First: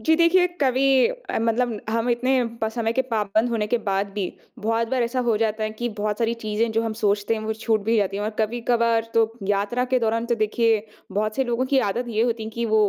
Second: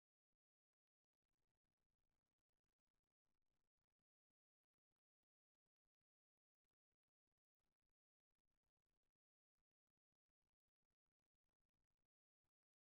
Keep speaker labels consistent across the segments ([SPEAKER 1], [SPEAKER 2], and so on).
[SPEAKER 1] जी देखिए, कभी मतलब हम इतने प समय के पाबंद होने के बाद भी, बहुत बार ऐसा हो जाता है कि बहुत सारी चीज़ें जो हम सोचते हैं, वो छूट भी जाती हैं और कभी-कभार तो यात्रा के दौरान तो देखिए, बहुत से लोगों की आदत ये होती है कि वो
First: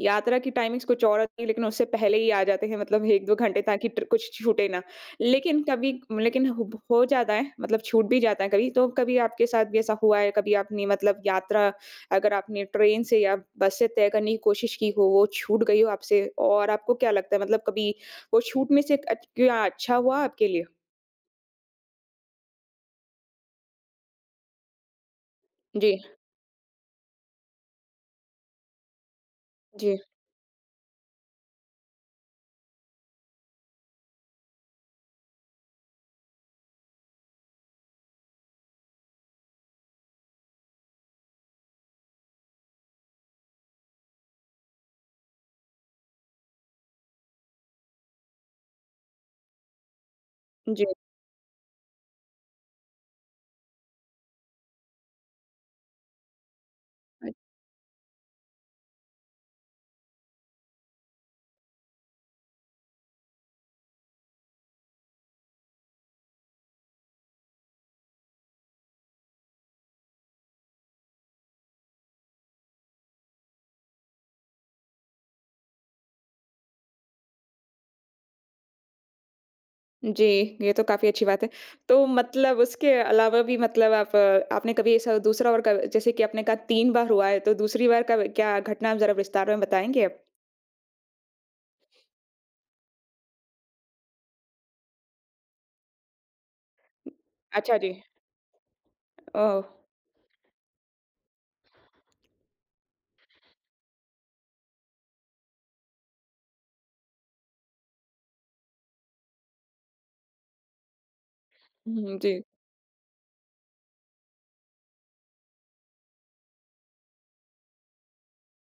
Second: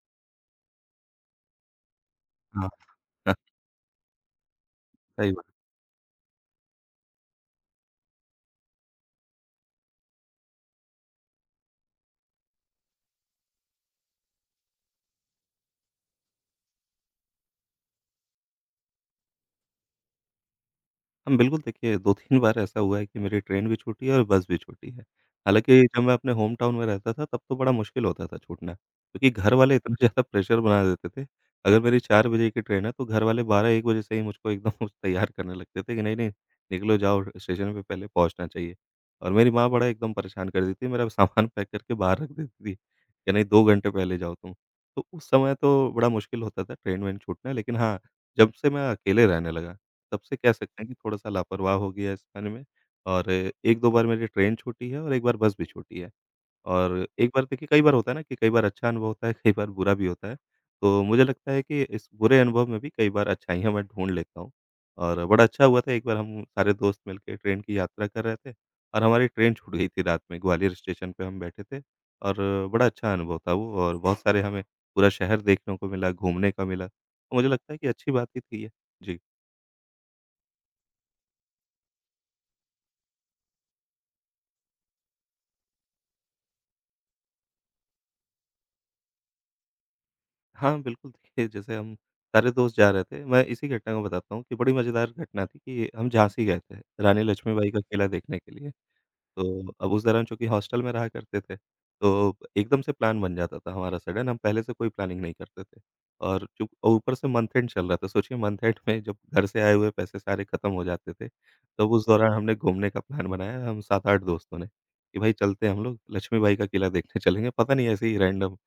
[SPEAKER 1] यात्रा की टाइमिंग्स कुछ और होती है, लेकिन उससे पहले ही आ जाते
[SPEAKER 2] हाँ,
[SPEAKER 1] हैं मतलब 1-2
[SPEAKER 2] हाँ,
[SPEAKER 1] घंटे ताकि ट्र कुछ छूटे ना।
[SPEAKER 2] सही बात।
[SPEAKER 1] लेकिन कभी लेकिन हो जाता है, मतलब छूट भी जाता है कभी। तो कभी आपके साथ भी ऐसा हुआ है, कभी आपने मतलब यात्रा अगर आपने ट्रेन से या बस से तय करने की कोशिश की हो, वो छूट गई हो आपसे और आपको क्या लगता है मतलब कभी वो छूट में से अच क्या अच्छा हुआ आपके लिए?
[SPEAKER 2] हम बिल्कुल देखिए 2-3 बार ऐसा हुआ है कि मेरी ट्रेन भी छूटी है और बस भी छूटी है। हालाँकि
[SPEAKER 1] जी,
[SPEAKER 2] जब मैं अपने होम टाउन में रहता था तब तो बड़ा मुश्किल होता था छूटना, क्योंकि घर वाले
[SPEAKER 1] जी,
[SPEAKER 2] इतना ज़्यादा प्रेशर बना देते थे। अगर मेरी 4 बजे की ट्रेन है तो घर वाले 12-1 बजे से ही मुझको एकदम तैयार करने लगते थे कि नहीं, नहीं निकलो, जाओ स्टेशन पे पहले पहुँचना चाहिए। और मेरी माँ बड़ा एकदम परेशान कर देती थी, मेरा सामान पैक करके बाहर रख देती थी कि नहीं, 2 घंटे पहले जाओ तुम। तो उस समय तो बड़ा मुश्किल होता था ट्रेन वेन छूटना, लेकिन हाँ, जब से मैं अकेले रहने लगा तब से कह सकते
[SPEAKER 1] जी।
[SPEAKER 2] हैं कि थोड़ा-सा लापरवाह हो गया इस बारे में। और 1-2 बार मेरी ट्रेन छूटी है और एक बार बस भी छूटी है। और
[SPEAKER 1] अ,
[SPEAKER 2] एक बार देखिए, कई बार होता है ना कि कई बार अच्छा अनुभव होता है, कई बार बुरा भी होता है। तो मुझे लगता है कि इस बुरे अनुभव में भी कई बार अच्छाइयाँ मैं ढूँढ लेता हूँ। और बड़ा अच्छा हुआ था, एक बार हम सारे दोस्त मिलके ट्रेन की यात्रा कर रहे थे और हमारी ट्रेन छूट गई थी रात में, ग्वालियर स्टेशन पे हम बैठे थे और बड़ा अच्छा अनुभव था वो, और बहुत सारे हमें पूरा शहर देखने को मिला, घूमने का मिला। तो मुझे लगता है कि अच्छी बात ही थी ये। जी।
[SPEAKER 1] जी, ये तो काफ़ी अच्छी बात है। तो मतलब उसके अलावा भी मतलब आप आपने कभी ऐसा दूसरा और क जैसे कि आपने कहा 3 बार हुआ है, तो दूसरी बार का क्या घटना ज़रा विस्तार में बताएँगे आप?
[SPEAKER 2] हाँ, बिल्कुल, देखिए जैसे हम सारे दोस्त जा रहे थे, मैं इसी घटना को बताता हूँ कि बड़ी मज़ेदार घटना थी कि हम झांसी गए थे, रानी लक्ष्मीबाई
[SPEAKER 1] अच्छा
[SPEAKER 2] का
[SPEAKER 1] जी।
[SPEAKER 2] किला देखने के लिए।
[SPEAKER 1] ओह!
[SPEAKER 2] तो अब उस दौरान चूँकि हॉस्टल में रहा करते थे, तो एकदम से प्लान बन जाता था हमारा सडन, हम पहले से कोई प्लानिंग नहीं करते थे। और चूँ ऊपर से मंथ एंड चल रहा था, सोचिए मंथ एंड में जब घर से आए हुए पैसे सारे खत्म हो जाते थे, तब उस
[SPEAKER 1] हुँ,
[SPEAKER 2] दौरान
[SPEAKER 1] जी।
[SPEAKER 2] हमने घूमने का प्लान बनाया, हम 7-8 दोस्तों ने, कि भाई चलते हैं हम लोग लक्ष्मीबाई का किला देखने चलेंगे, पता नहीं, ऐसे ही रैंडम।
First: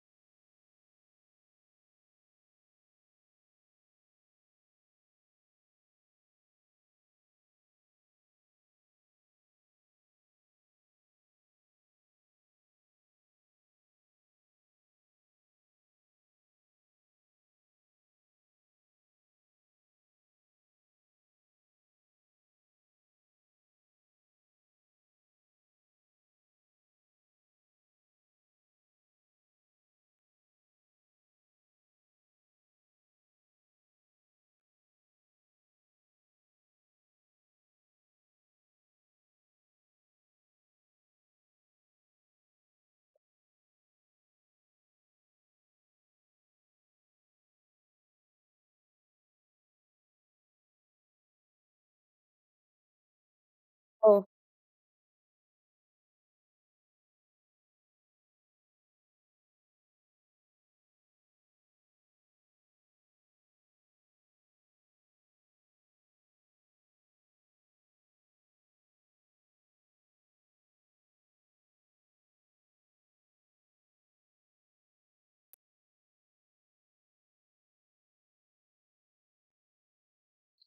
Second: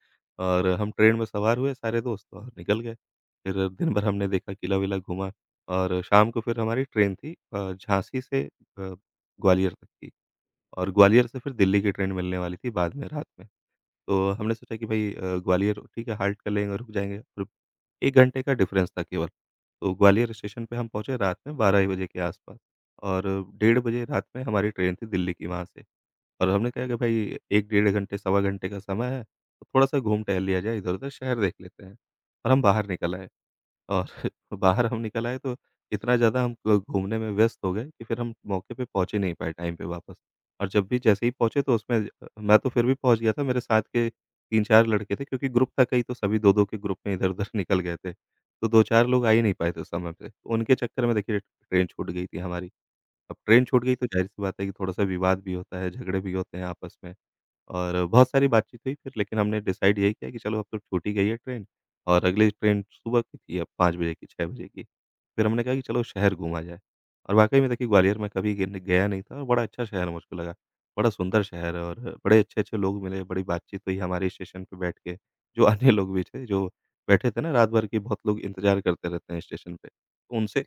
[SPEAKER 2] और हम ट्रेन में सवार हुए सारे दोस्त और निकल गए। फिर दिन भर हमने देखा, किला-विला घूमा और शाम को फिर हमारी ट्रेन थी झाँसी से ग्वालियर तक की। और ग्वालियर से फिर दिल्ली की ट्रेन मिलने वाली थी बाद में रात में। तो हमने सोचा कि भई ग्वालियर ठीक है, हाल्ट कर लेंगे, रुक जाएँगे, और 1 घंटे का डिफ़रेंस था केवल। तो ग्वालियर स्टेशन पे हम पहुँचे रात में 12 बजे के आस-पास, और डेढ़ बजे रात में हमारी ट्रेन थी दिल्ली की वहाँ से। और हमने कहा कि भई 1 डेढ़ घंटे, सवा घंटे का समय है, तो थोड़ा-सा घूम टहल लिया जाए इधर-उधर, शहर देख लेते हैं, और हम बाहर निकल आए। और बाहर हम निकल आए तो इतना ज़्यादा हम ग घूमने में व्यस्त हो गए कि फिर हम मौके पे पहुँच ही नहीं पाए टाइम पे वापस। और जब भी, जैसे ही पहुँचे तो उसमें मैं तो फिर भी पहुँच गया था, मेरे साथ के 3-4 लड़के थे, क्योंकि ग्रुप था कई, तो सभी 2-2 के ग्रुप में इधर-उधर निकल गए थे। तो 2-4 लोग आ ही नहीं पाए थे उस समय पे। तो उनके चक्कर में देखिए ट्रेन छूट गई थी हमारी। अब ट्रेन छूट गई तो
[SPEAKER 1] ओह!
[SPEAKER 2] ज़ाहिर-सी बात है कि थोड़ा-सा विवाद भी होता है, झगड़े भी होते हैं आपस में, और बहुत सारी बातचीत हुई फिर, लेकिन हमने डिसाइड यही किया कि चलो अब तो छूट ही गई है ट्रेन, और अगली ट्रेन सुबह की थी अब 5 बजे की, 6 बजे की। फिर हमने कहा कि चलो शहर घूमा जाए, और वाक़ई में देखिए ग्वालियर में कभी गिन गया नहीं था और बड़ा अच्छा शहर मुझको लगा। बड़ा सुंदर शहर है, और बड़े अच्छे-अच्छे लोग मिले, बड़ी बातचीत हुई हमारे, स्टेशन पे बैठ के, जो अन्य लोग भी थे जो बैठे थे ना रात भर के, बहुत लोग इंतज़ार करते रहते हैं स्टेशन पे। तो उनसे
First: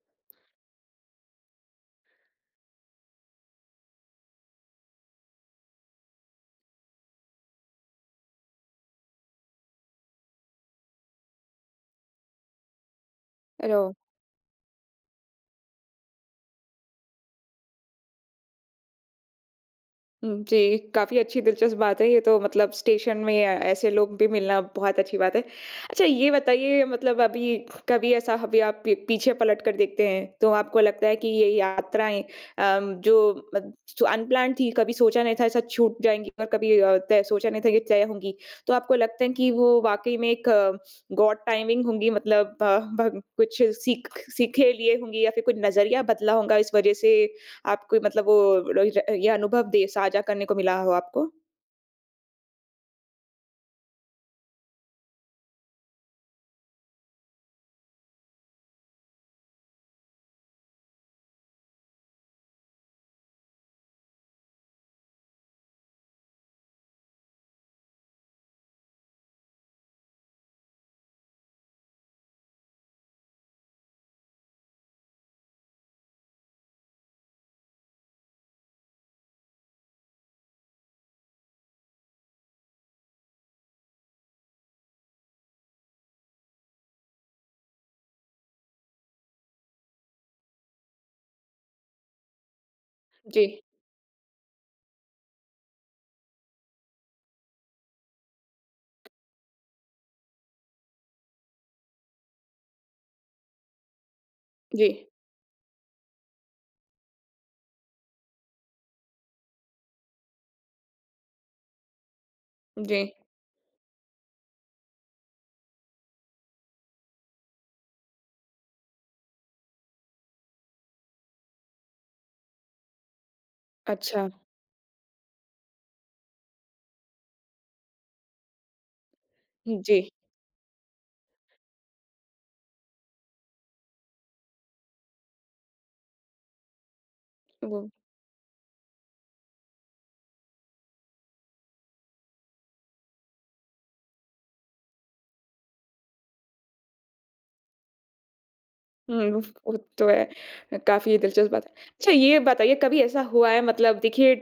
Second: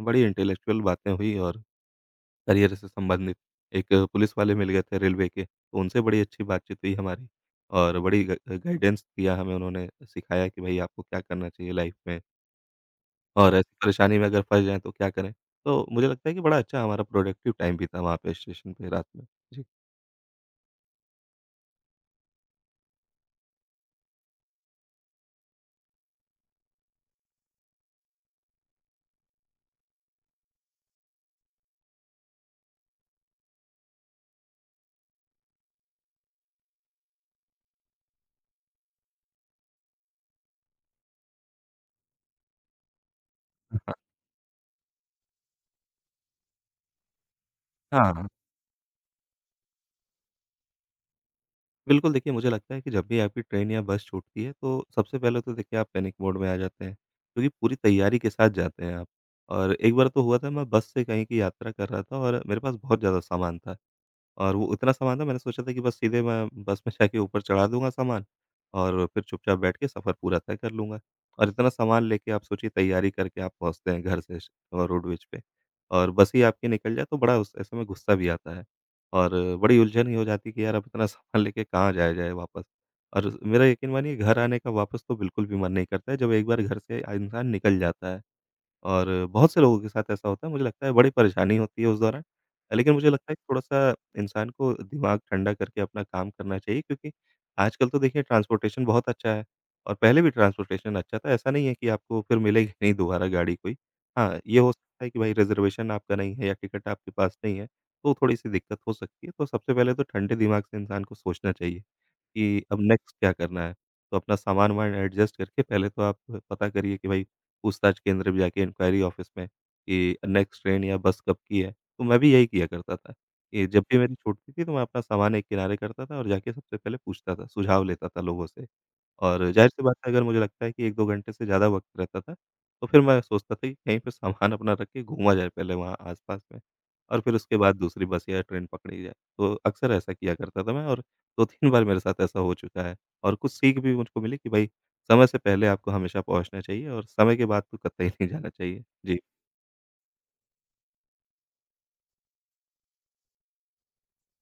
[SPEAKER 2] बड़ी इंटेलेक्चुअल बातें हुई, और करियर से संबंधित एक पुलिस वाले मिल गए थे रेलवे के, तो उनसे बड़ी अच्छी बातचीत हुई हमारी, और बड़ी ग गाइडेंस दिया हमें उन्होंने, सिखाया कि भई आपको क्या करना चाहिए लाइफ़ में, और
[SPEAKER 1] अरे!
[SPEAKER 2] ऐसी
[SPEAKER 1] ओह!
[SPEAKER 2] परेशानी में अगर फँस जाएँ तो क्या करें? तो मुझे लगता है कि बड़ा अच्छा हमारा प्रोडक्टिव टाइम बीता वहाँ पे स्टेशन पे रात में। जी।
[SPEAKER 1] हुँ, जी, काफ़ी अच्छी दिलचस्प बात है ये तो मतलब स्टेशन में ऐसे लोग भी मिलना बहुत अच्छी बात है। अच्छा ये बताइए मतलब अभी कभी ऐसा अभी आप पी पीछे पलट कर देखते हैं, तो आपको लगता है कि ये यात्राएँ जो मत जो अनप्लान्ड थी, कभी सोचा नहीं था ऐसा छूट जाएँगी और कभी तय सोचा नहीं था ये तय होंगी। तो आपको लगता है कि वो वाक़ई में एक गॉड टाइमिंग होंगी मतलब भग कुछ
[SPEAKER 2] हाँ।
[SPEAKER 1] सीखे लिए होंगी या फिर कुछ नज़रिया बदला होगा इस वज़ह से आप कोई मतलब
[SPEAKER 2] हाँ।
[SPEAKER 1] वो र र ये अनुभव दे साझा करने को मिला हो आपको?
[SPEAKER 2] बिल्कुल, देखिए मुझे लगता है कि जब भी आपकी ट्रेन या बस छूटती है तो सबसे पहले तो देखिए आप पैनिक मोड में आ जाते हैं, क्योंकि पूरी तैयारी के साथ जाते हैं आप। और एक बार तो हुआ था, मैं बस से कहीं की यात्रा कर रहा था और मेरे पास बहुत ज़्यादा सामान था। और वो इतना सामान था, मैंने सोचा था कि बस सीधे मैं बस में जाके ऊपर चढ़ा दूँगा सामान और फिर चुपचाप बैठ के सफ़र पूरा तय कर लूँगा। और इतना सामान लेके आप सोचिए, तैयारी करके आप पहुँचते हैं घर से श और रोडवेज पे, और बस ही आपकी निकल जाए तो बड़ा उस ऐसे में गुस्सा भी आता है। और बड़ी उलझन ही हो जाती कि यार, अब इतना सामान लेके कहाँ जाया जाए वापस। और मेरा यकीन मानिए घर आने का वापस तो बिल्कुल भी मन नहीं करता है, जब एक बार घर से इंसान निकल जाता है। और बहुत से लोगों के साथ ऐसा होता है, मुझे लगता है बड़ी परेशानी होती है उस दौरान। लेकिन मुझे लगता है कि
[SPEAKER 1] जी,
[SPEAKER 2] थोड़ा-सा इंसान को दिमाग ठंडा करके अपना काम करना चाहिए, क्योंकि आजकल तो देखिए ट्रांसपोर्टेशन बहुत अच्छा है, और पहले भी ट्रांसपोर्टेशन अच्छा था। ऐसा नहीं है कि आपको फिर मिलेगी नहीं दोबारा गाड़ी कोई। हाँ, ये हो
[SPEAKER 1] जी,
[SPEAKER 2] सकता है कि भाई रिज़र्वेशन आपका नहीं है या टिकट आपके पास नहीं है, तो थोड़ी-सी दिक्कत हो सकती है। तो सबसे पहले तो ठंडे दिमाग से इंसान को सोचना चाहिए कि अब
[SPEAKER 1] जी।
[SPEAKER 2] नेक्स्ट क्या करना है। तो अपना सामान-वामान एडजस्ट करके पहले तो आप पता करिए कि भाई, पूछताछ केंद्र भी जाके, इंक्वायरी ऑफिस में कि नेक्स्ट ट्रेन या बस कब की है। तो मैं भी यही किया करता था कि जब भी मेरी
[SPEAKER 1] अच्छा,
[SPEAKER 2] छूटती थी तो मैं अपना सामान एक किनारे करता था और जाके सबसे पहले पूछता था, सुझाव लेता था लोगों से। और ज़ाहिर-सी बात
[SPEAKER 1] जी,
[SPEAKER 2] है, अगर मुझे लगता है कि 1-2 घंटे से ज़्यादा वक़्त रहता था, तो फिर मैं सोचता था कि कहीं पे सामान अपना रख के घूमा जाए पहले वहाँ आस-पास में, और फिर उसके बाद
[SPEAKER 1] वो
[SPEAKER 2] दूसरी बस या ट्रेन पकड़ी जाए। तो अक्सर ऐसा किया करता था मैं, और 2-3 बार मेरे साथ ऐसा हो चुका है, और कुछ सीख भी मुझको मिली कि भई समय से पहले आपको हमेशा पहुँचना चाहिए, और समय के बाद तो कतई नहीं जाना चाहिए। जी।
[SPEAKER 1] हुँ, उफ़! वो तो है। काफ़ी दिलचस्प बात है। अच्छा ये बताइए कभी ऐसा हुआ है मतलब देखिए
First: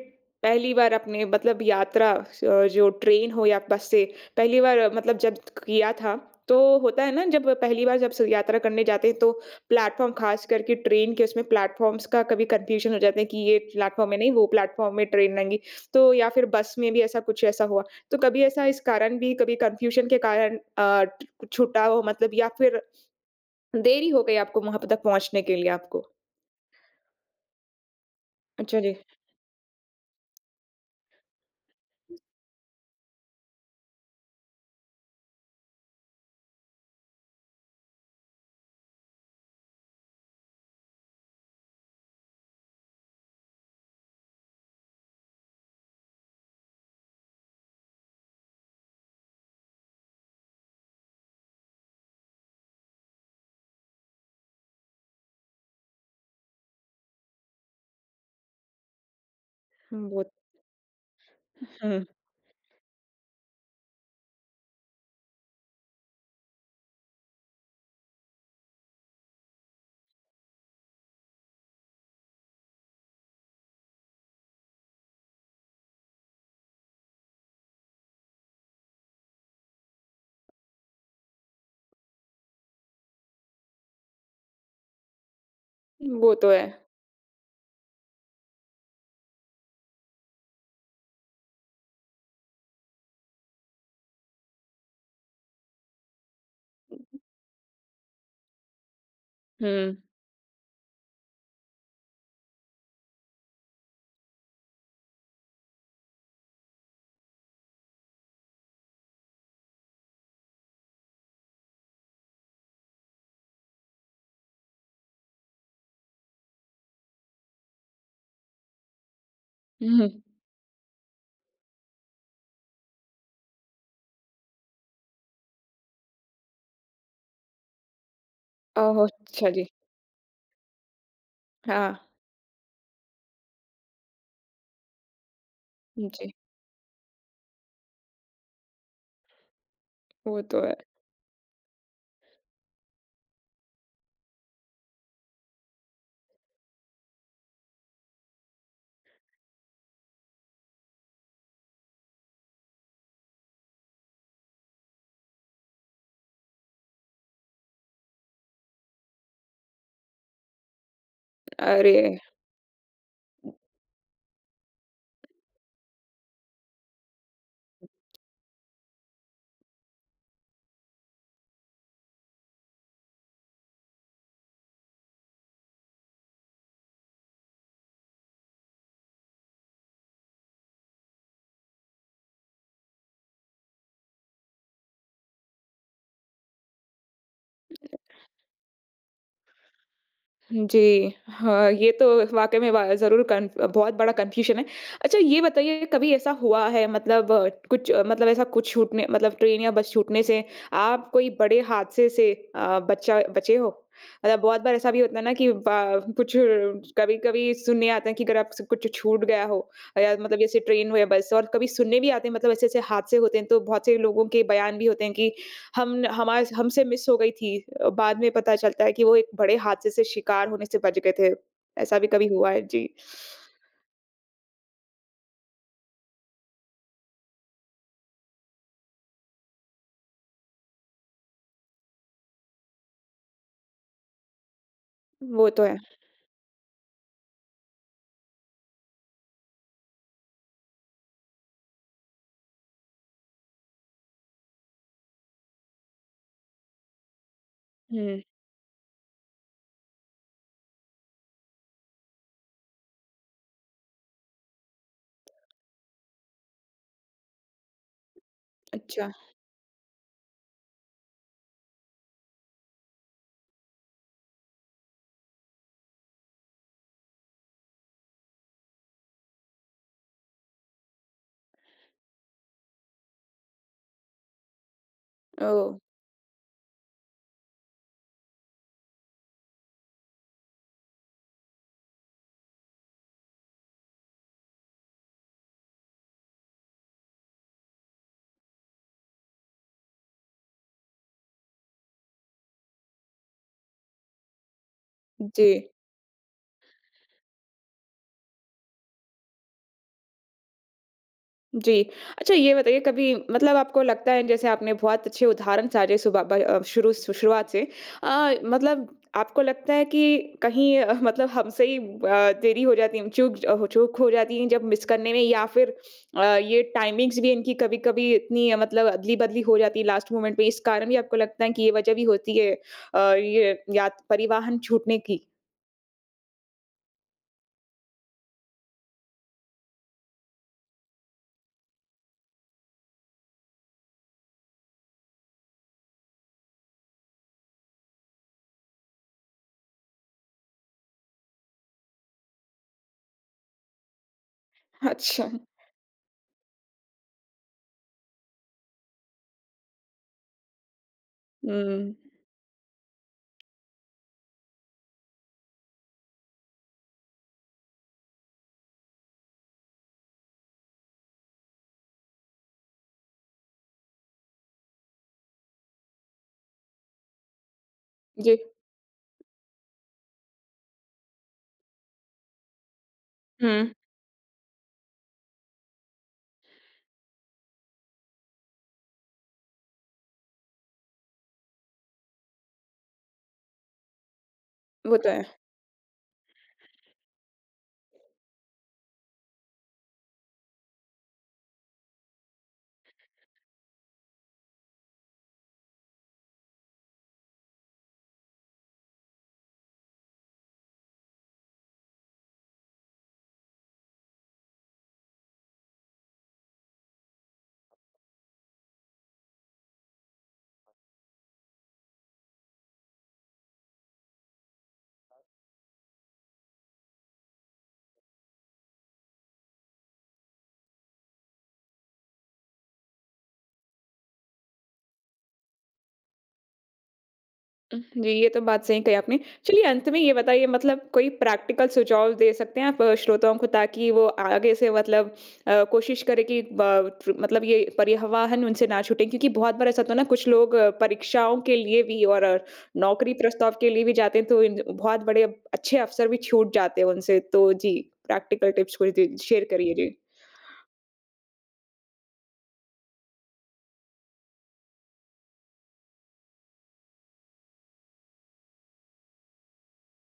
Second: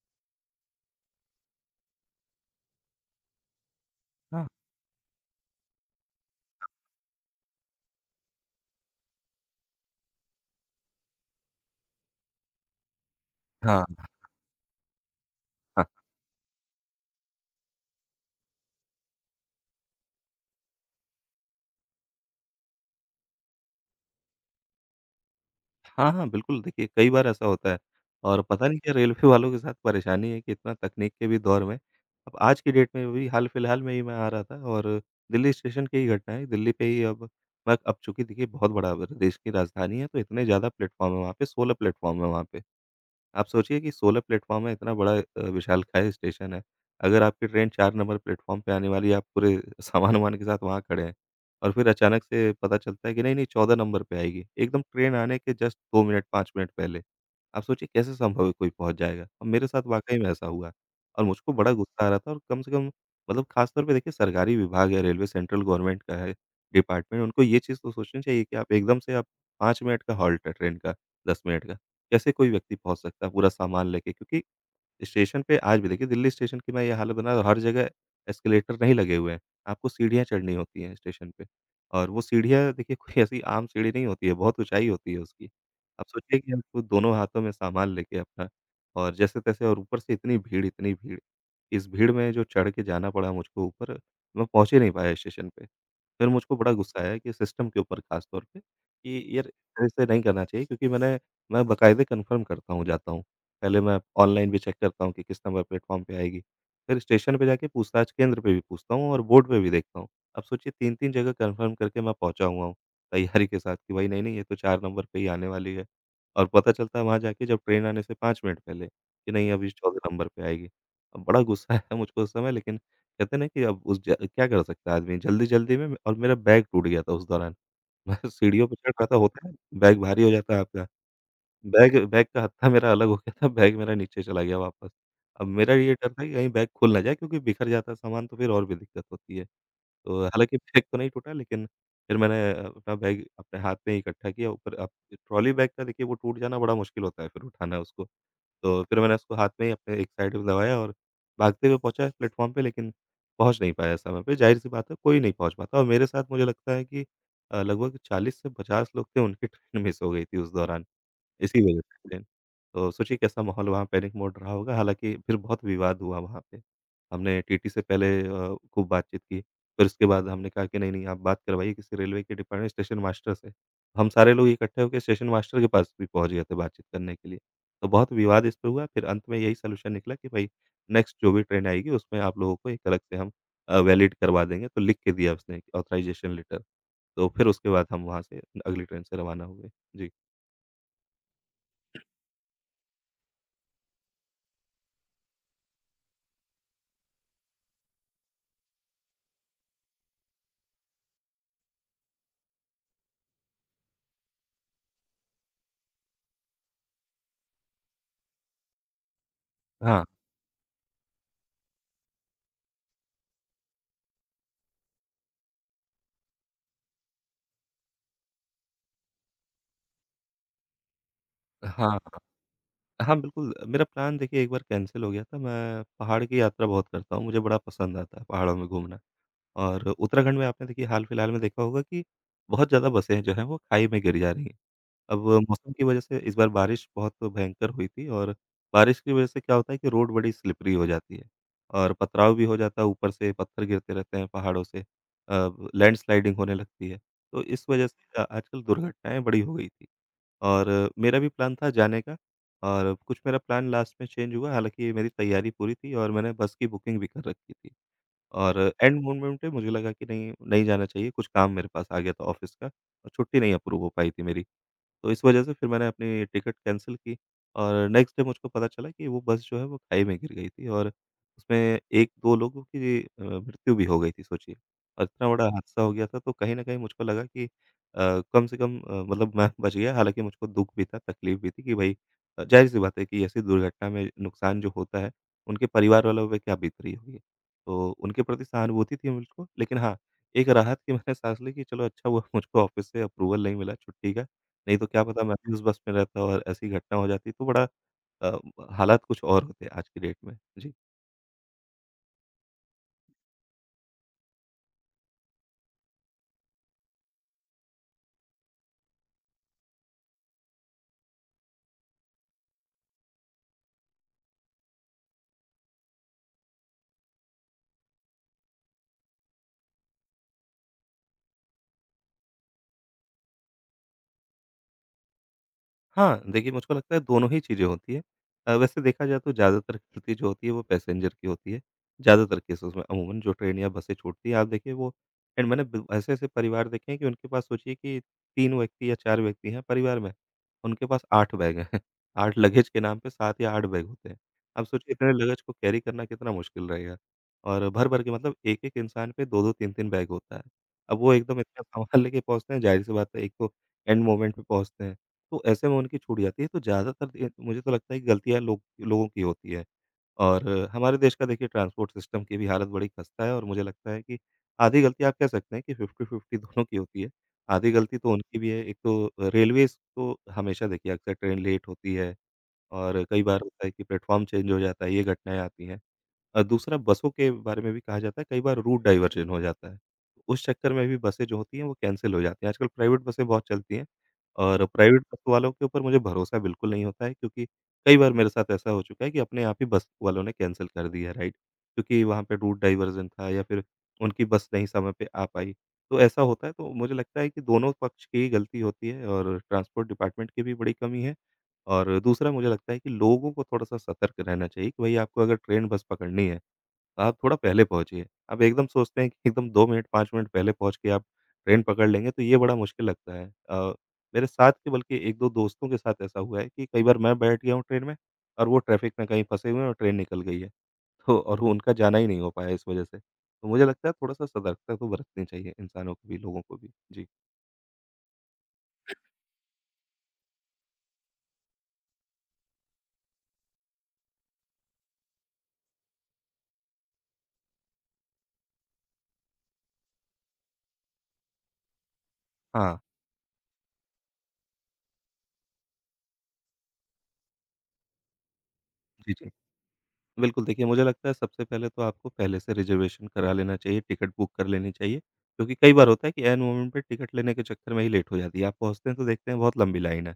[SPEAKER 1] पहली बार आपने मतलब यात्रा जो ट्रेन हो या बस से पहली बार मतलब जब किया था, तो होता है ना जब पहली बार जब स यात्रा करने जाते हैं तो प्लेटफ़ॉर्म ख़ास करके ट्रेन के उसमें प्लेटफ़ॉर्म्स का कभी कन्फ्यूज़न हो जाता है कि ये
[SPEAKER 2] हाँ,
[SPEAKER 1] प्लेटफ़ॉर्म है
[SPEAKER 2] हाँ।
[SPEAKER 1] नहीं, वो प्लेटफ़ॉर्म में ट्रेन आएँगी। तो या फिर बस में भी ऐसा कुछ ऐसा हुआ। तो कभी ऐसा इस कारण भी कभी कन्फ्यूज़न के कारण छूटा हो मतलब या फिर देरी हो गई आपको वहाँ पे तक पहुँचने के लिए आपको।
[SPEAKER 2] हाँ, हाँ, बिल्कुल, देखिए कई बार ऐसा होता है, और पता नहीं
[SPEAKER 1] अच्छा जी।
[SPEAKER 2] क्या रेलवे वालों के साथ परेशानी है कि इतना तकनीक के भी दौर में, अब आज की डेट में भी, हाल-फिलहाल में ही मैं आ रहा था, और दिल्ली स्टेशन की ही घटना है, दिल्ली पे ही अब, मैं अब चूँकि देखिए बहुत बड़ा देश की राजधानी है, तो इतने ज़्यादा प्लेटफ़ॉर्म है वहाँ पे, 16 प्लेटफ़ॉर्म है वहाँ पे। आप सोचिए कि 16 प्लेटफ़ॉर्म है, इतना बड़ा विशालकाय स्टेशन है। अगर आपकी ट्रेन 4 नंबर प्लेटफ़ॉर्म पे आने वाली है, आप पूरे सामान-वामान के साथ वहाँ खड़े हैं, और फिर अचानक से पता चलता है कि नहीं, नहीं, 14 नंबर पे आएगी। एकदम ट्रेन आने के जस्ट 2 मिनट, 5 मिनट पहले। आप सोचिए कैसे संभव है कोई पहुँच जाएगा? और मेरे साथ वाक़ई
[SPEAKER 1] वो
[SPEAKER 2] में ऐसा हुआ, और मुझको बड़ा
[SPEAKER 1] हुँ,
[SPEAKER 2] गुस्सा आ रहा था, और कम से कम, मतलब ख़ासतौर पे देखिए सरकारी विभाग है रेलवे, सेंट्रल गवर्नमेंट का है डिपार्टमेंट, उनको ये चीज़ तो सोचनी चाहिए कि आप एकदम से आप, 5 मिनट का हॉल्ट है ट्रेन का, 10 मिनट का। कैसे कोई व्यक्ति पहुँच सकता है पूरा सामान लेके? क्योंकि स्टेशन पे आज भी देखिए दिल्ली स्टेशन की मैं ये हालत बना रहा हूँ, हर जगह एस्केलेटर नहीं लगे हुए हैं, आपको सीढ़ियाँ चढ़नी होती हैं स्टेशन पे। और वो सीढ़ियाँ देखिए, कोई ऐसी आम सीढ़ी नहीं होती है, बहुत ऊँचाई होती है उसकी। आप
[SPEAKER 1] वो
[SPEAKER 2] सोचिए
[SPEAKER 1] तो
[SPEAKER 2] कि
[SPEAKER 1] है।
[SPEAKER 2] आपको दोनों हाथों में सामान लेके अपना, और जैसे-तैसे, और ऊपर से इतनी भीड़, इतनी भीड़। इस भीड़ में जो चढ़ के जाना पड़ा मुझको ऊपर, मैं पहुँच ही नहीं पाया स्टेशन पे। फिर मुझको बड़ा गुस्सा आया कि सिस्टम के ऊपर ख़ास तौर पे कि यार,
[SPEAKER 1] हुँ,
[SPEAKER 2] ऐसे नहीं करना चाहिए क्योंकि मैं बाकायदे कन्फर्म करता हूँ, जाता हूँ। पहले मैं ऑनलाइन भी चेक करता हूँ कि किस नंबर प्लेटफ़ॉर्म पे आएगी। फिर स्टेशन पे जाके पूछताछ केंद्र पे भी पूछता हूँ और बोर्ड पे भी देखता हूँ। अब सोचिए 3-3 जगह कन्फर्म करके मैं पहुँचा हुआ हूँ, तैयारी के साथ कि भाई नहीं-नहीं ये तो 4 नंबर पे ही आने वाली है। और पता चलता है वहाँ जाके जब ट्रेन आने से 5 मिनट पहले कि नहीं, अब ये
[SPEAKER 1] हुँ।
[SPEAKER 2] 14 नंबर पे आएगी। अब बड़ा गुस्सा आया मुझको उस समय, लेकिन कहते हैं ना कि अब उस ज क्या कर सकता है आदमी जल्दी-जल्दी में। और मेरा बैग टूट गया था उस दौरान। मैं सीढ़ियों पे चढ़
[SPEAKER 1] ओह!
[SPEAKER 2] रहा था, होता
[SPEAKER 1] अच्छा
[SPEAKER 2] है
[SPEAKER 1] जी।
[SPEAKER 2] ना बैग भारी हो जाता है आपका।
[SPEAKER 1] हाँ,
[SPEAKER 2] बैग बैग का हत्था मेरा अलग हो गया था, बैग मेरा नीचे चला गया वापस। अब मेरा ये डर था कि
[SPEAKER 1] जी।
[SPEAKER 2] कहीं बैग खुल ना जाए, क्योंकि बिखर जाता है सामान तो फिर और भी दिक्कत होती है। तो
[SPEAKER 1] वो
[SPEAKER 2] हालाँकि
[SPEAKER 1] तो है।
[SPEAKER 2] बैग तो नहीं टूटा, लेकिन फिर मैंने अपना बैग अपने हाथ में ही इकट्ठा किया ऊपर। अब ट्रॉली बैग का देखिए, वो टूट जाना बड़ा मुश्किल होता है, फिर उठाना उसको। तो फिर मैंने उसको हाथ में ही अपने एक साइड में दबाया और भागते हुए पहुँचा प्लेटफ़ॉर्म पे, लेकिन पहुँच नहीं पाया समय पे। ज़ाहिर-सी बात है, कोई नहीं पहुँच पाता। और मेरे साथ मुझे लगता है कि लगभग 40 से 50 लोग थे, उनकी ट्रेन मिस हो गई थी उस दौरान। इसी वजह
[SPEAKER 1] अरे!
[SPEAKER 2] से प्लेन। तो सोचिए कैसा माहौल वहाँ पैनिक मोड रहा होगा, हालाँकि फिर बहुत विवाद हुआ वहाँ पे। हमने टीटी से पहले खूब बातचीत की, फिर उसके बाद हमने कहा कि नहीं-नहीं आप बात करवाइए किसी रेलवे के डिपार्टमेंट स्टेशन मास्टर से। हम सारे लोग इकट्ठे होके स्टेशन मास्टर के पास भी पहुँच गए थे बातचीत करने के लिए। तो बहुत विवाद इस पे हुआ, फिर अंत में यही सॉल्यूशन निकला कि भई नेक्स्ट जो भी ट्रेन आएगी उसमें आप लोगों को एक अलग से हम वैलिड करवा देंगे, तो लिख के दिया उसने ऑथराइज़ेशन लेटर। तो फिर उसके बाद हम वहाँ से अगली ट्रेन से रवाना हुए। जी।
[SPEAKER 1] जी, हाँ, ये तो वाक़ई में वा ज़रूर कन बहुत बड़ा कन्फ्यूज़न है। अच्छा ये बताइए कभी ऐसा हुआ है मतलब कुछ मतलब ऐसा कुछ छूटने मतलब ट्रेन या बस छूटने से आप कोई बड़े हादसे से बचा बचे हो? मतलब बहुत बार ऐसा भी होता है ना कि बा कुछ कभी-कभी सुनने आते हैं कि अगर आपसे कुछ छूट गया हो
[SPEAKER 2] हाँ।
[SPEAKER 1] या मतलब जैसे ट्रेन हो या बस और कभी सुनने भी आते हैं मतलब ऐसे-ऐसे हादसे होते हैं, तो बहुत से लोगों के बयान भी होते हैं कि हम हमारे हमसे मिस हो गई थी। बाद में पता चलता है कि वो एक बड़े हादसे से शिकार होने से बच गए थे। ऐसा
[SPEAKER 2] हाँ।
[SPEAKER 1] भी कभी हुआ है। जी।
[SPEAKER 2] हाँ, बिल्कुल, मेरा प्लान देखिए एक बार कैंसल हो गया था। मैं पहाड़ की यात्रा बहुत करता हूँ, मुझे बड़ा पसंद आता है पहाड़ों में घूमना। और उत्तराखंड में आपने देखिए हाल-फिलहाल में देखा होगा कि बहुत ज़्यादा बसें जो हैं वो खाई में गिर जा रही हैं। अब
[SPEAKER 1] वो तो
[SPEAKER 2] मौसम
[SPEAKER 1] है।
[SPEAKER 2] की वजह से इस बार बारिश बहुत भयंकर हुई थी, और बारिश की वजह से क्या होता है कि रोड बड़ी स्लिपरी हो जाती है, और पथराव भी हो जाता है, ऊपर से पत्थर गिरते रहते हैं पहाड़ों से। अ, लैंडस्लाइडिंग होने लगती है, तो इस वजह से
[SPEAKER 1] हुँ,
[SPEAKER 2] आजकल दुर्घटनाएँ बड़ी हो गई थी। और मेरा भी प्लान था जाने का, और कुछ मेरा प्लान लास्ट में चेंज हुआ, हालाँकि मेरी तैयारी पूरी थी और मैंने बस की बुकिंग भी कर रखी थी। और एंड
[SPEAKER 1] अच्छा।
[SPEAKER 2] मोमेंट पे मुझे लगा कि नहीं, नहीं जाना चाहिए, कुछ काम मेरे पास आ गया था ऑफ़िस का और छुट्टी नहीं अप्रूव हो पाई थी मेरी। तो इस वजह से फिर मैंने अपनी टिकट कैंसल की। और नेक्स्ट डे मुझको पता चला कि वो बस जो है वो खाई में गिर गई थी, और उसमें 1-2 लोगों की मृत्यु भी हो गई थी, सोचिए। और इतना बड़ा
[SPEAKER 1] ओह!
[SPEAKER 2] हादसा हो गया था, तो कहीं न कहीं मुझको लगा कि कम से कम मतलब मैं बच गया। हालाँकि मुझको दुःख भी था, तकलीफ़ भी थी कि भई ज़ाहिर-सी बात है कि ऐसी दुर्घटना में नुकसान जो होता है, उनके परिवार वालों पे क्या बीत रही होगी। तो उनके प्रति सहानुभूति थी मुझको, लेकिन हाँ, एक राहत की मैंने साँस ली कि चलो अच्छा हुआ मुझको ऑफ़िस से अप्रूवल नहीं मिला छुट्टी का, नहीं तो क्या पता मैं
[SPEAKER 1] जी।
[SPEAKER 2] भी उस बस में रहता और ऐसी घटना हो जाती तो बड़ा अ, हालात कुछ और होते आज की डेट में। जी।
[SPEAKER 1] जी। अच्छा ये बताइए कभी मतलब आपको लगता है जैसे आपने बहुत अच्छे उदाहरण साझे सुबह ब शुरुआत से मतलब आपको लगता है कि कहीं मतलब हमसे ही देरी हो जाती है चूक चूक हो जाती है जब मिस करने में या फिर ये टाइमिंग्स भी इनकी कभी-कभी इतनी मतलब अदली-बदली हो जाती है लास्ट मोमेंट पे इस कारण भी आपको लगता है कि ये वजह भी होती है ये यात परिवहन छूटने की?
[SPEAKER 2] हाँ, देखिए मुझको लगता है दोनों ही चीज़ें होती हैं। वैसे देखा जाए तो ज़्यादातर गलती जो होती है वो पैसेंजर की होती है, ज़्यादातर केसेज़ में अमूमन जो ट्रेन या बसें छूटती हैं आप देखिए वो एंड। मैंने ब ऐसे-ऐसे परिवार देखे हैं कि उनके पास सोचिए कि 3 व्यक्ति या 4 व्यक्ति हैं परिवार में, उनके पास 8 बैग हैं। 8 लगेज के नाम पे 7 या 8 बैग होते हैं। अब सोचिए इतने
[SPEAKER 1] अच्छा।
[SPEAKER 2] लगेज को कैरी करना कितना मुश्किल रहेगा, और भर-भर के मतलब एक-एक इंसान पे 2-2 3-3 बैग होता है। अब वो एकदम इतना
[SPEAKER 1] हुँ।
[SPEAKER 2] सँभाल लेके पहुँचते हैं, ज़ाहिर-सी बात है, एक तो एंड मोमेंट पे पहुँचते हैं। तो ऐसे में उनकी छूट जाती है, तो ज़्यादातर दे मुझे तो लगता है कि गलतियाँ लोगों की होती है। और हमारे देश का देखिए ट्रांसपोर्ट सिस्टम की भी हालत बड़ी खस्ता है, और मुझे लगता है कि आधी गलती आप कह सकते हैं कि 50-50 दोनों की होती है। आधी गलती तो
[SPEAKER 1] जी।
[SPEAKER 2] उनकी भी है, एक तो रेलवेज़ तो हमेशा देखिए अक्सर ट्रेन लेट होती है, और कई बार होता है
[SPEAKER 1] हुँ,
[SPEAKER 2] कि प्लेटफ़ॉर्म चेंज हो जाता है, ये घटनाएँ आती हैं। दूसरा बसों के बारे में भी कहा जाता है कई बार रूट डाइवर्जन हो जाता है। उस चक्कर में भी बसें जो होती हैं वो कैंसल हो जाती हैं। आजकल प्राइवेट बसें बहुत चलती हैं, और
[SPEAKER 1] वो
[SPEAKER 2] प्राइवेट
[SPEAKER 1] तो
[SPEAKER 2] बस
[SPEAKER 1] है।
[SPEAKER 2] वालों के ऊपर मुझे भरोसा बिल्कुल नहीं होता है, क्योंकि कई बार मेरे साथ ऐसा हो चुका है कि अपने आप ही बस वालों ने कैंसल कर दिया है राइड, क्योंकि वहाँ पे रूट डाइवर्जन था या फिर उनकी बस नहीं समय पे आ पाई। तो ऐसा होता है, तो मुझे लगता है कि दोनों पक्ष की ही गलती होती है और ट्रांसपोर्ट डिपार्टमेंट की भी बड़ी कमी है। और दूसरा मुझे लगता है कि लोगों को थोड़ा-सा सतर्क रहना चाहिए कि भई आपको अगर ट्रेन बस पकड़नी है, आप थोड़ा पहले पहुँचिए। आप एकदम सोचते हैं कि एकदम 2 मिनट 5 मिनट पहले पहुँच के आप ट्रेन पकड़ लेंगे, तो ये बड़ा मुश्किल लगता है। अ, मेरे साथ के बल्कि 1-2 दोस्तों के साथ ऐसा हुआ है कि कई बार मैं बैठ गया हूँ ट्रेन में, और वो ट्रैफ़िक में कहीं फँसे हुए हैं और ट्रेन निकल गई है। तो और वो उनका जाना ही नहीं हो पाया इस वजह से। तो मुझे लगता है थोड़ा-सा सतर्कता तो बरतनी चाहिए इंसानों को भी, लोगों को भी। जी।
[SPEAKER 1] उह, जी, ये तो बात सही कही आपने। चलिए अंत में ये बताइए मतलब कोई प्रैक्टिकल सुझाव दे सकते हैं आप श्रोताओं को ताकि वो आगे से मतलब कोशिश करें कि ब ट्र मतलब ये परिवहन उनसे ना छूटे क्योंकि बहुत बार ऐसा होता है ना कुछ लोग परीक्षाओं के लिए भी और
[SPEAKER 2] हाँ।
[SPEAKER 1] नौकरी प्रस्ताव के लिए भी जाते हैं तो इन बहुत बड़े अच्छे अवसर भी छूट जाते हैं उनसे। तो जी, प्रैक्टिकल टिप्स कुछ दे
[SPEAKER 2] जी, जी।
[SPEAKER 1] शेयर करिए? जी।
[SPEAKER 2] बिल्कुल, देखिए मुझे लगता है सबसे पहले तो आपको पहले से रिज़र्वेशन करा लेना चाहिए, टिकट बुक कर लेनी चाहिए, क्योंकि कई बार होता है कि ऐन मोमेंट पे टिकट लेने के चक्कर में ही लेट हो जाती है। आप पहुँचते हैं तो देखते हैं बहुत लंबी लाइन है।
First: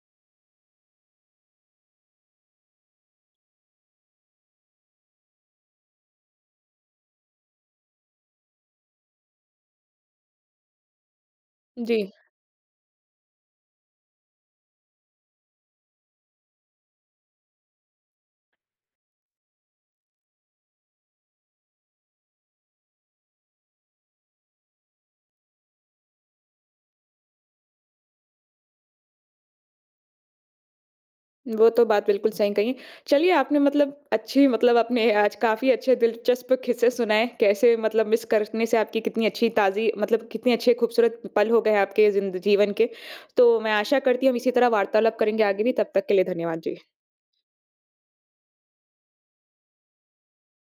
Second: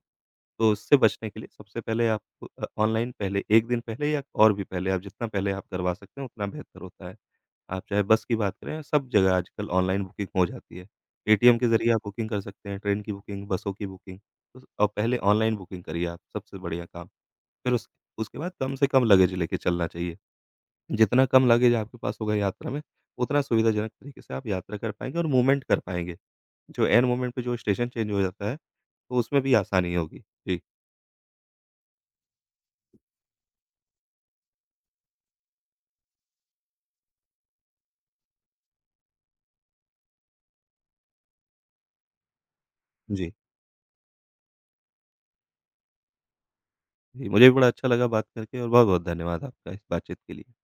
[SPEAKER 2] तो उससे बचने के लिए सबसे पहले आप ऑनलाइन पहले 1 दिन पहले या और भी पहले आप जितना पहले आप करवा सकते हैं उतना बेहतर होता है। आप चाहे बस की बात करें, सब जगह आजकल ऑनलाइन बुकिंग हो जाती है। एटीएम के ज़रिए आप
[SPEAKER 1] जी,
[SPEAKER 2] बुकिंग कर सकते हैं, ट्रेन की बुकिंग, बसों की बुकिंग। तो और पहले ऑनलाइन बुकिंग करिए आप, सबसे बढ़िया काम। फिर उस उसके बाद कम से कम लगेज लेके चलना चाहिए। जितना कम लगेज आपके पास होगा यात्रा में, उतना सुविधाजनक तरीके से आप यात्रा कर पाएँगे और मूवमेंट कर पाएँगे। जो एन मोमेंट पे जो स्टेशन चेंज हो जाता है, तो उसमें भी आसानी होगी। जी।
[SPEAKER 1] वो तो बात बिल्कुल सही कही। चलिए आपने मतलब अच्छी मतलब आपने आज काफ़ी अच्छे दिलचस्प किस्से सुनाए, कैसे मतलब मिस करने से आपकी कितनी अच्छी ताज़ी मतलब कितने अच्छे खूबसूरत पल हो गए आपके ज़िंद जीवन के।
[SPEAKER 2] जी।
[SPEAKER 1] तो मैं आशा करती हूँ हम इसी तरह वार्तालाप करेंगे आगे भी, तब तक के लिए धन्यवाद। जी।
[SPEAKER 2] जी, मुझे भी बड़ा अच्छा लगा बात करके, और बहुत-बहुत धन्यवाद आपका इस बातचीत के लिए।